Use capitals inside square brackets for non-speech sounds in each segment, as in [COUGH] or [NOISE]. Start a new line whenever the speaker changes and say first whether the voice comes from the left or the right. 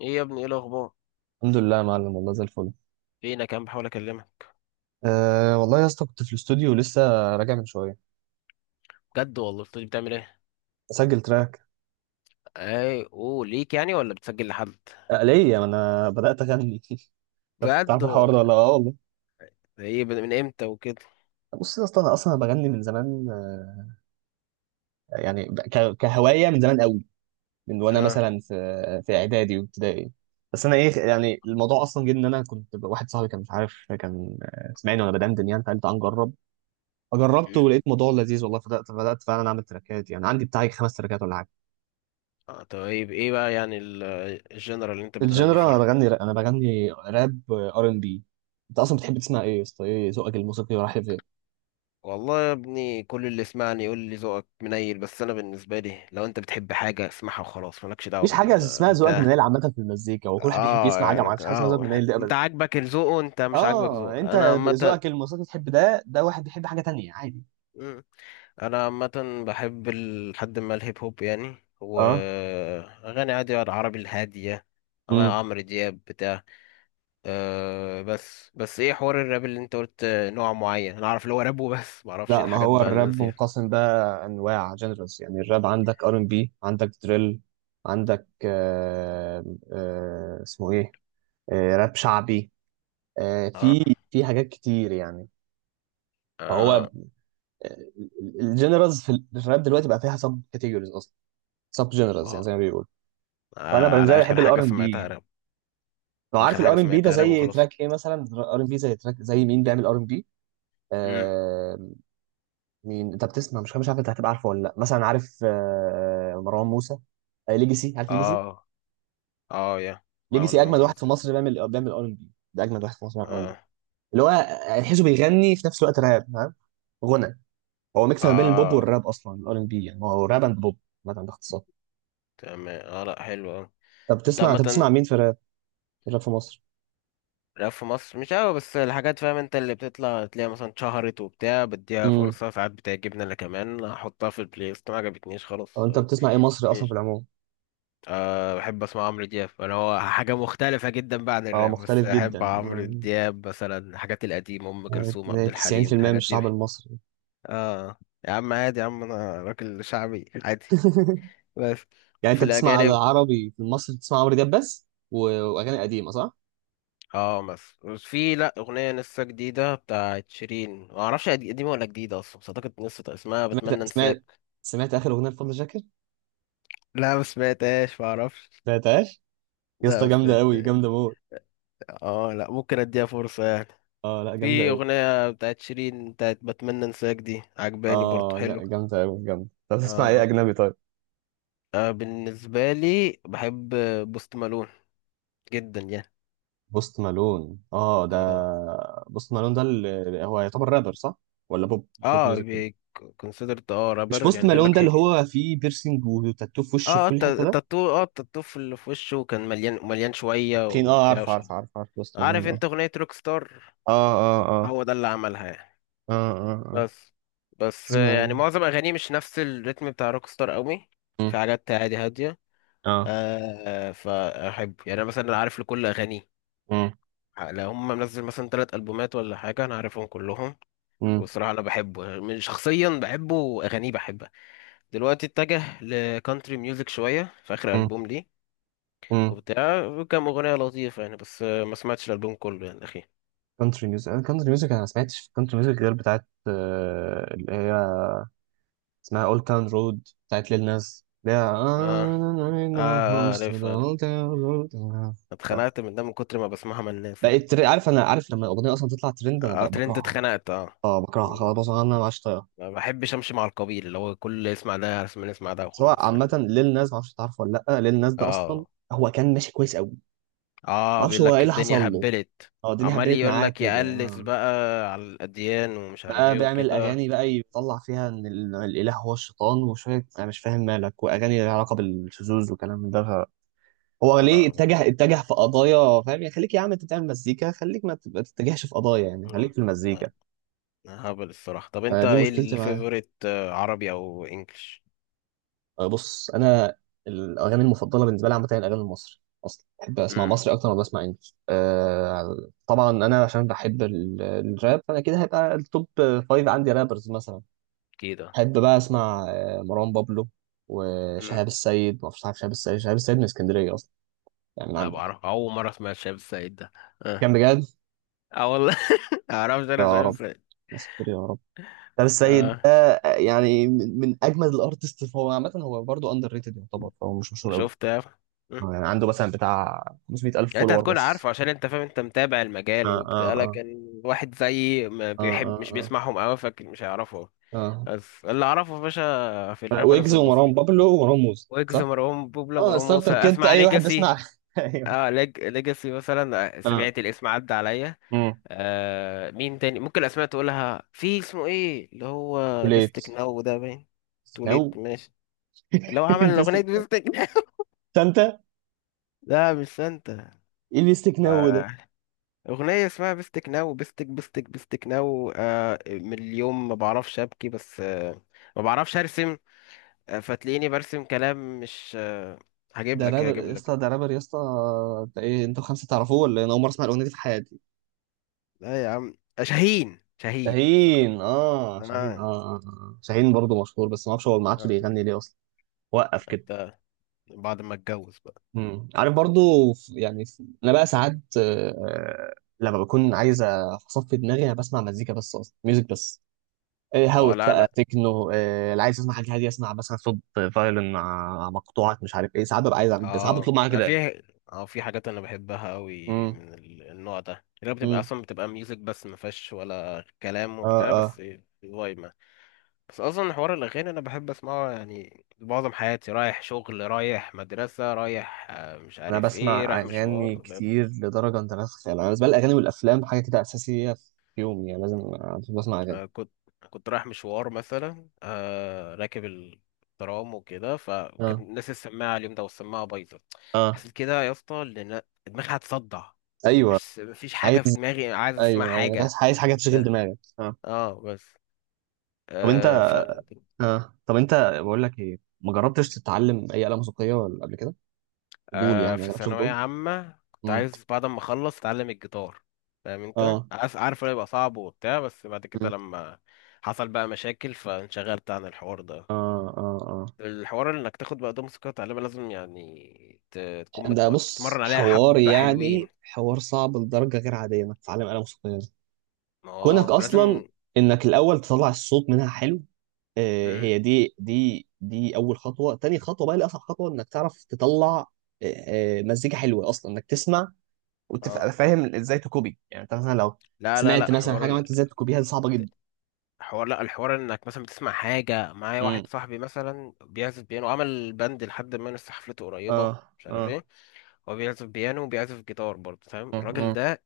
left: ايه يا ابني، ايه الاخبار؟
right: الحمد لله يا معلم، والله زي الفل.
left: فينك يا عم؟ بحاول اكلمك.
right: أه والله يا اسطى، كنت في الاستوديو لسه راجع من شويه.
left: بجد والله؟ بتقولي بتعمل ايه؟
right: اسجل تراك.
left: اي اوه ليك يعني ولا بتسجل لحد؟
right: أه ليه، ما انا بدات اغني [LAUGHS] شفت؟
left: بجد
right: تعرف الحوار ده ولا؟ اه والله.
left: ايه؟ من امتى وكده؟
right: بص يا اسطى، انا اصلا بغني من زمان يعني كهوايه من زمان قوي، من وانا
left: اه.
right: مثلا في اعدادي وابتدائي. بس انا ايه يعني، الموضوع اصلا جه ان انا كنت واحد صاحبي كان مش عارف، كان سمعني وانا بدندن يعني، فقال تعال نجرب. فجربت
left: مم.
right: ولقيت الموضوع لذيذ والله، فبدات فعلا اعمل تراكات، يعني عندي بتاعي 5 تراكات ولا حاجه.
left: اه، طيب ايه بقى يعني الجنرال اللي انت بتغني
right: الجنرال انا
left: فيها؟
right: بغني راب، انا بغني راب ار ان بي. انت اصلا بتحب تسمع ايه يا اسطى؟ ايه ذوقك الموسيقي رايح لفين؟
left: والله يا ابني، كل اللي سمعني يقول لي ذوقك منيل، بس انا بالنسبه لي لو انت بتحب حاجه اسمعها وخلاص، مالكش دعوه
right: مفيش حاجه اسمها
left: بال
right: ذوقك
left: بتاع.
right: منيل عامه في المزيكا، وكل واحد بيحب
left: اه
right: يسمع حاجه، ما
left: يعني
right: فيش حاجه اسمها ذوقك
left: اه،
right: منيل دي
left: انت
right: ابدا.
left: عاجبك الذوق وانت مش عاجبك
right: اه
left: ذوق
right: انت
left: انا عامه.
right: ذوقك الموسيقي تحب ده، ده واحد بيحب حاجه تانية عادي.
left: انا عامه بحب لحد ما الهيب هوب يعني،
right: اه.
left: واغاني عادي العربي الهاديه، أو
right: امم
left: عمرو دياب بتاع. أه، بس ايه حوار الراب اللي انت قلت نوع معين؟ انا اعرف اللي هو راب وبس، ما اعرفش إيه
right: لا، ما
left: الحاجات
right: هو
left: بقى اللي
right: الراب
left: فيها.
right: منقسم بقى انواع جنرالز، يعني الراب عندك ار ان بي، عندك دريل، عندك اسمه ايه، آه راب شعبي، آه
left: اه.
right: في حاجات كتير يعني، فهو
left: اه.
right: الجنرالز في الراب دلوقتي بقى فيها سب كاتيجوريز اصلا، سب جنرالز يعني زي
left: آه.
right: ما بيقولوا. وانا بالنسبه
left: على
right: لي
left: اخر
right: بحب
left: حاجه
right: الار ان
left: سمعتها
right: بي.
left: راب.
right: لو عارف
left: اخر حاجه
right: الار ان بي ده
left: سمعتها راب
right: زي
left: وخلاص.
right: تراك ايه مثلا. ار ان بي زي تراك زي مين بيعمل ار ان بي؟
left: امم.
right: آه مين انت بتسمع؟ مش عارف انت هتبقى عارفه ولا لا، مثلا عارف مروان موسى؟ آه ليجاسي، عارف ليجاسي؟
left: اه. اه يا ما
right: ليجاسي
left: انهم
right: اجمد واحد
left: الناس
right: في
left: كده.
right: مصر بيعمل، ار ان بي، ده اجمد واحد في مصر بيعمل ار ان بي.
left: اه.
right: اللي هو تحسه بيغني في نفس الوقت راب، فاهم؟ غنى. هو ميكس ما بين البوب
left: اه.
right: والراب اصلا الار ان بي، يعني هو راب اند بوب مثلا باختصار.
left: تمام، اه، لا حلو أوي. انت
right: طب بتسمع
left: عامه؟
right: مين في الراب؟ غير في مصر.
left: لا، في مصر مش قوي، بس الحاجات فاهم انت اللي بتطلع تلاقيها مثلا اتشهرت وبتاع بديها
right: امم.
left: فرصة، ساعات بتعجبني انا كمان احطها في البلاي ليست، ما عجبتنيش
right: طب
left: خلاص
right: انت بتسمع ايه مصري اصلا في
left: مش.
right: العموم؟
left: أه، بحب اسمع عمرو دياب انا، هو حاجة مختلفة جدا بقى عن
right: اه
left: الراب، بس
right: مختلف
left: احب
right: جدا
left: عمرو دياب مثلا، الحاجات القديمة، ام كلثوم، عبد الحليم،
right: 90% من
left: الحاجات دي.
right: الشعب المصري
left: اه يا عم، عادي يا عم، انا راجل شعبي عادي.
right: [LAUGHS]
left: بس
right: يعني
left: في
right: انت بتسمع
left: الاجانب،
right: عربي في مصر بتسمع عمرو دياب بس واغاني قديمه صح؟
left: اه مثلا في لا اغنيه لسه جديده بتاعت شيرين، ما اعرفش قديمه ولا جديده اصلا، بس اعتقد لسه اسمها بتمنى
right: سمعت سمعت
left: انساك.
right: سمعت اخر اغنيه لفضل شاكر؟
left: لا، ما سمعتهاش، ما اعرفش.
right: سمعتهاش؟ يا
left: لا،
right: اسطى
left: ما
right: جامده قوي،
left: سمعت.
right: جامده موت.
left: اه لا، ممكن اديها فرصه يعني.
right: اه لا، جامده
left: في
right: قوي.
left: اغنيه بتاعت شيرين، بتاعت بتمنى انساك، دي عجباني برضو،
right: اه
left: حلو.
right: جامده قوي جامده. طب
left: اه.
right: تسمع ايه
left: اه.
right: اجنبي طيب؟
left: بالنسبه لي بحب بوست مالون جدا يعني.
right: بوست مالون. اه ده،
left: اه.
right: بوست مالون ده اللي هو يعتبر رابر صح؟ ولا بوب،
left: اه،
right: ميوزك؟
left: كونسيدرت اه
right: مش
left: رابر
right: بوست
left: يعني، بيقول
right: مالون
left: لك.
right: ده اللي هو فيه بيرسينج وتاتو في وشه في
left: اه،
right: كل حته ده؟
left: التاتو، اه التاتو في في وشه كان مليان، مليان شوية
right: تخين. اه
left: وبتاع
right: عارف،
left: وشبه.
right: عارف عارف عارف بوست
left: عارف
right: مالون. اه،
left: انت اغنية روك ستار؟
right: اه، اه،
left: هو ده اللي عملها يعني.
right: اه، اه، اه، اه.
left: بس،
right: اسمها ايه؟
left: يعني معظم اغانيه مش نفس الريتم بتاع روك ستار قوي. في
right: مم.
left: حاجات عادي هادية.
right: اه.
left: آه، فاحب يعني، انا مثلا عارف لكل اغانيه.
right: مم.
left: لو هم منزل مثلا ثلاث البومات ولا حاجة، انا عارفهم كلهم.
right: مم.
left: والصراحة انا بحبه من شخصيا بحبه، واغانيه بحبها. دلوقتي اتجه لكانتري ميوزك شوية في اخر
right: مم.
left: البوم ليه،
right: مم.
left: وبتاع. كام أغنية لطيفة يعني، بس ما سمعتش الألبوم كله يعني أخي.
right: كونتري ميوزك، انا كونتري ميوزك انا ما سمعتش في كونتري ميوزك غير بتاعت اللي هي اسمها اولد تاون رود، بتاعت ليل ناس اللي
left: اه.
right: هي.
left: اه، عارف عارف. اتخنقت من ده من كتر ما بسمعها من الناس يعني.
right: بقيت عارف، انا عارف لما الاغنيه اصلا تطلع ترند انا
left: اه، ترند،
right: بكرهها.
left: اتخنقت اه.
right: اه بكرهها
left: مم.
right: خلاص، بصراحة انا ما عادش طايقها.
left: ما بحبش امشي مع القبيل اللي هو كل اللي يسمع ده اسمع، يسمع ده
right: سواء
left: وخلاص
right: عامة
left: يعني.
right: ليل ناس معرفش تعرفه ولا لأ، ليل ناس ده أصلا
left: اه.
right: هو كان ماشي كويس أوي.
left: اه.
right: معرفش
left: بيقول
right: هو إيه
left: لك
right: اللي حصل
left: الدنيا
right: له.
left: هبلت.
right: هو الدنيا
left: عمال
right: هبلت
left: يقول
right: معاه
left: لك
right: كده
left: يقلس بقى على الاديان، ومش عارف
right: بقى
left: ايه
right: بيعمل
left: وكده.
right: أغاني بقى يطلع فيها إن الإله هو الشيطان وشوية، أنا مش فاهم مالك، وأغاني لها علاقة بالشذوذ وكلام من ده. هو ليه
left: ولا.
right: اتجه، في قضايا؟ فاهم يعني؟ خليك يا عم، أنت بتعمل مزيكا، خليك ما تبقى تتجهش في قضايا، يعني خليك
left: لا.
right: في المزيكا.
left: لا، هبل الصراحة. طب انت
right: دي
left: ايه
right: مشكلتي معاه.
left: الفيفوريت عربي او انجلش؟
right: بص انا الاغاني المفضله بالنسبه لي عامه هي الاغاني المصري، اصلا بحب اسمع
left: امم.
right: مصري اكتر ما بسمع انجلش. طبعا انا عشان بحب الراب فانا كده هيبقى التوب فايف عندي رابرز مثلا.
left: كده.
right: بحب بقى اسمع مروان بابلو
left: امم.
right: وشهاب السيد، ما اعرفش، عارف شهاب السيد؟ شهاب السيد من اسكندريه اصلا يعني، من
left: لا،
right: عندك.
left: بعرف اول مره اسمع الشايب السعيد ده. اه.
right: كان بجد.
left: اه والله. [LAUGHS] معرفش انا
right: يا
left: الشايب
right: رب
left: السعيد.
right: يا ساتر يا رب. شهاب السيد
left: اه.
right: ده يعني من اجمد الارتست هو عامه، هو برضه اندر ريتد يعتبر، فهو مش مشهور قوي.
left: شفت يا أخي. مم.
right: يعني عنده مثلا بتاع 500,000
left: يعني انت
right: فولور
left: هتكون
right: بس.
left: عارفه عشان انت فاهم، انت متابع المجال
right: اه،
left: وبتاع،
right: اه،
left: لكن واحد زيي ما
right: اه،
left: بيحب مش
right: اه،
left: بيسمعهم قوي، فاكر مش هيعرفه.
right: اه،
left: بس اللي اعرفه يا باشا في
right: اه.
left: الرابرز
right: ويجز ومروان
left: المصري،
right: بابلو ومروان موسى
left: ويجز،
right: صح؟
left: مروان بوبلا،
right: اه
left: مروان موسى.
right: ستارتر كيت،
left: اسمع
right: اي واحد
left: ليجاسي.
right: بيسمع [LAUGHS] ايوه.
left: اه ليجاسي مثلا،
right: اه.
left: سمعت الاسم عدى عليا.
right: امم
left: آه، مين تاني ممكن الاسماء تقولها؟ في اسمه ايه اللي هو
right: وليت
left: بيستك ناو ده باين.
right: نو
left: توليت، ماشي. اللي هو عمل
right: [LAUGHS]
left: الاغنيه
right: بيستك
left: دي بيستك ناو.
right: سانتا.
left: [LAUGHS] لا مش سانتا.
right: ايه بيستك نو ده؟
left: آه، اغنيه اسمها بيستك ناو، بيستك بيستك بيستك ناو آه، من اليوم ما بعرفش ابكي بس آه، ما بعرفش ارسم، آه فتلاقيني برسم كلام مش آه. هجيب
right: ده
left: لك
right: رابر
left: هجيب
right: يا
left: لك.
right: اسطى، ده رابر يا اسطى، ده ايه؟ انتوا خمسه تعرفوه ولا إيه؟ انا اول مره اسمع الاغنيه دي في حياتي.
left: لا يا عم، شاهين، شاهين
right: شاهين.
left: افتكرت.
right: اه شاهين. اه،
left: اه.
right: اه شاهين برضه مشهور، بس ما اعرفش هو ما عادش
left: اه.
right: بيغني ليه اصلا، وقف
left: طب
right: كده.
left: ده بعد ما اتجوز بقى.
right: مم. عارف برضو، يعني انا بقى ساعات لما بكون عايز اصفي دماغي انا بسمع مزيكا بس، اصلا ميوزك بس. إيه،
left: ما
right: هاوس بقى،
left: لا.
right: تكنو، إيه اللي عايز، اسمع حاجه هاديه، اسمع مثلا صوت فايولن مع مقطوعات مش عارف ايه. ساعات ببقى عايز اعمل، بس ساعات بطلب
left: اه،
right: معايا
left: أنا
right: كده يعني.
left: في. اه، في حاجات انا بحبها قوي
right: امم.
left: من النوع ده، اللي هي بتبقى
right: امم.
left: اصلا بتبقى ميوزك بس، ما فيهاش ولا كلام
right: اه.
left: وبتاع
right: اه.
left: بس. فايبه. بس اصلا حوار الاغاني انا بحب اسمعه يعني، معظم حياتي رايح شغل، رايح مدرسه، رايح مش
right: انا
left: عارف ايه،
right: بسمع
left: رايح
right: اغاني
left: مشوار.
right: كتير لدرجه انت لا تتخيل، انا بالنسبه لي الاغاني والافلام حاجه كده اساسيه في يومي، يعني لازم أنا بسمع اغاني.
left: آه، كنت كنت رايح مشوار مثلا، راكب الترام وكده، فكان
right: اه.
left: الناس السماعه اليوم ده، والسماعه بايظه.
right: اه.
left: حسيت كده يا اسطى ان دماغي هتصدع.
right: ايوه
left: مش، مفيش
right: عايز،
left: حاجه في دماغي، عايز اسمع
right: ايوه، ايوه عايز،
left: حاجه.
right: حاجه تشغل
left: ده.
right: دماغك اه.
left: اه بس.
right: طب
left: آه
right: انت
left: ف.
right: اه طب انت، بقول لك ايه، ما جربتش تتعلم اي آلة موسيقية ولا قبل كده؟ فضول
left: آه،
right: يعني، ما
left: في
right: جربتش
left: ثانويه
right: فضول؟
left: عامه كنت
right: امم.
left: عايز بعد ما اخلص اتعلم الجيتار، فاهم انت؟
right: اه.
left: عارف انه يبقى صعب وبتاع، بس بعد كده
right: امم.
left: لما حصل بقى مشاكل فانشغلت عن الحوار ده.
right: اه، اه، اه.
left: الحوار انك تاخد بقى دوم سكوت غالبا، لازم يعني تكون
right: ده بص،
left: تتمرن عليها
right: حوار
left: حبة حلوين.
right: يعني حوار صعب لدرجة غير عادية انك تتعلم آلة موسيقية دي، كونك
left: اه،
right: اصلا
left: ولازم.
right: انك الاول تطلع الصوت منها حلو. آه
left: مم.
right: هي دي، دي اول خطوة. تاني خطوة بقى اللي اصعب خطوة، انك تعرف تطلع آه مزيكا حلوة اصلا انك تسمع،
left: اه.
right: وتبقى فاهم ازاي تكوبي، يعني انت مثلا لو
left: لا لا
right: سمعت
left: لا
right: مثلا
left: حوار
right: حاجة، ما انت ازاي تكوبيها؟ دي صعبة جدا.
left: حوار. لا، الحوار انك مثلا بتسمع حاجة. معايا
right: مم.
left: واحد صاحبي مثلا بيعزف بيانو، عمل باند لحد ما لسه حفلته قريبة،
right: اه،
left: مش عارف
right: اه،
left: ايه. هو بيعزف بيانو وبيعزف جيتار برضه، فاهم
right: اه،
left: الراجل
right: اه،
left: ده.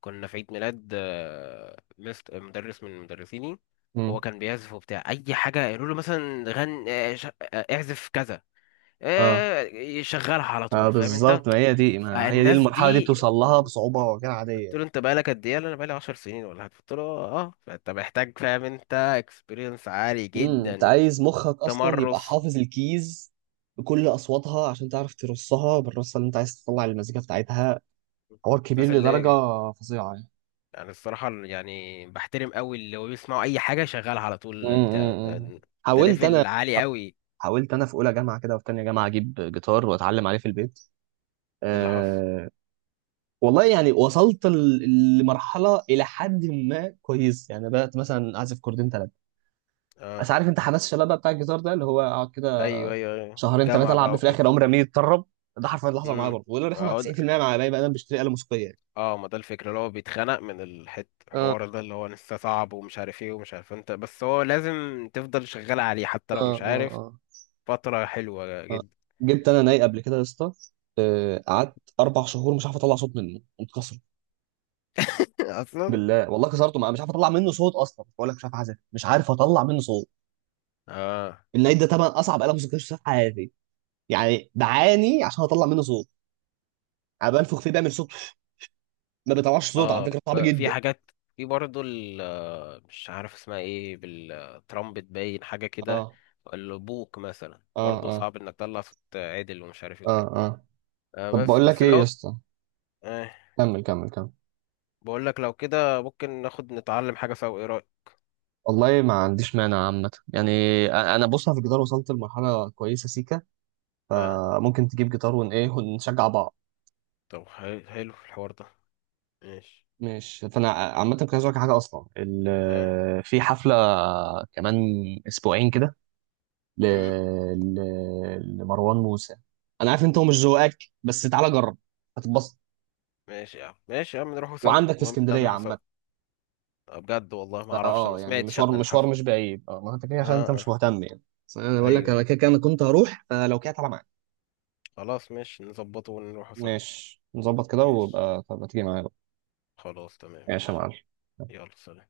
left: كنا في عيد ميلاد مدرس من مدرسيني. هو
right: اه.
left: كان بيعزف وبتاع اي حاجة يقولوا له، مثلا غن اعزف كذا،
right: آه.
left: يشغلها على طول، فاهم انت؟
right: بالظبط، ما هي دي، ما هي دي
left: فالناس
right: المرحله دي
left: دي،
right: بتوصل لها بصعوبه غير عاديه
left: قلت
right: يعني.
left: له انت بقالك قد ايه؟ قال لي انا بقالي 10 سنين ولا حاجه. قلت له اه آه. فانت محتاج فاهم انت، اكسبيرينس عالي
right: امم. انت
left: جدا،
right: عايز مخك اصلا يبقى
left: تمرس.
right: حافظ الكيز بكل اصواتها، عشان تعرف ترصها بالرصه اللي انت عايز تطلع المزيكا بتاعتها. حوار كبير
left: الناس
right: لدرجه
left: اللي
right: فظيعه يعني.
left: يعني، الصراحه يعني بحترم قوي اللي هو بيسمعوا اي حاجه شغالها على طول
right: امم.
left: البتاع ده،
right: أمم.
left: ده
right: حاولت انا،
left: ليفل عالي قوي.
right: في اولى جامعه كده وفي تانية جامعه اجيب جيتار واتعلم عليه في البيت.
left: اللي حصل.
right: أه والله يعني، وصلت لمرحله الى حد ما كويس يعني، بدات مثلا اعزف كوردين ثلاثه. بس
left: اه،
right: عارف انت حماس الشباب بقى بتاع الجيتار ده اللي هو اقعد كده
left: ايوه ايوه ايوه،
right: شهرين ثلاثه
left: جامعه
right: العب
left: بقى
right: بيه، في
left: وكده.
right: الاخر عمري رميه يتطرب. ده حرفيا اللي حصل معايا
left: امم.
right: برضه، وده اللي بيحصل مع 90% مع باقي بقى انا بشتري آلة موسيقية يعني.
left: اه ما ده الفكرة، اللي هو بيتخنق من الحوار ده اللي هو لسه صعب، ومش عارف ايه ومش عارف انت، بس هو لازم تفضل شغال عليه حتى
right: اه،
left: لو مش
right: اه،
left: عارف.
right: اه.
left: فترة حلوة
right: آه.
left: جدا.
right: جبت انا ناي قبل كده يا اسطى. قعدت 4 شهور مش عارف اطلع صوت منه، متكسر
left: [LAUGHS] اصلا.
right: بالله والله كسرته، مش عارف اطلع منه صوت اصلا. بقول لك مش عارف اعزف، مش عارف اطلع منه صوت.
left: اه.
right: الناي ده طبعا اصعب آلة موسيقية شفتها في حياتي، يعني بعاني عشان اطلع منه صوت. انا بنفخ فيه بيعمل صوت، ما بيطلعش صوت، على
left: اه
right: فكرة صعب
left: في
right: جدا.
left: حاجات. في برضه مش عارف اسمها ايه، بالترامبت باين حاجة كده.
right: اه،
left: البوق مثلا
right: اه،
left: برضه
right: اه،
left: صعب انك تطلع صوت عدل ومش عارف ايه
right: اه.
left: وكده.
right: آه.
left: آه،
right: طب
left: بس
right: بقول لك
left: بس
right: ايه يا
left: لو.
right: اسطى،
left: آه،
right: كمل كمل كمل.
left: بقول لك لو كده ممكن ناخد نتعلم حاجة سوا، ايه رأيك؟
right: والله ما عنديش مانع عامة يعني. انا بص في الجيتار وصلت لمرحلة كويسة سيكا،
left: اه،
right: فممكن تجيب جيتار ون ايه ونشجع بعض.
left: طب حلو، حلو الحوار ده، ماشي.
right: مش فانا عامة كنت عايز أقولك حاجة اصلا،
left: ايه؟
right: في حفلة كمان اسبوعين كده ل...
left: مم.
right: ل... لمروان موسى. انا عارف انت هو مش ذوقك، بس تعالى جرب هتتبسط،
left: ماشي يا عم، ماشي يا عم، نروحوا سوا،
right: وعندك في
left: المهم احنا
right: اسكندرية
left: هنروحوا سوا.
right: عامة،
left: بجد والله ما اعرفش، انا ما
right: فاه يعني
left: سمعتش عن
right: مشوار، مشوار
left: الحفل.
right: مش بعيد اه. ما انت كده
left: اه.
right: عشان انت
left: اه.
right: مش مهتم يعني، بس انا بقول لك
left: ايوه
right: انا
left: ايوه.
right: كده كده، انا كنت هروح فلو كده تعالى معايا.
left: خلاص ماشي، نظبطه ونروحوا سوا.
right: ماشي نظبط كده،
left: ماشي،
right: ويبقى طب ما تيجي معايا بقى.
left: خلاص، تمام،
right: ماشي يا
left: ماشي.
right: معلم.
left: يلا سلام.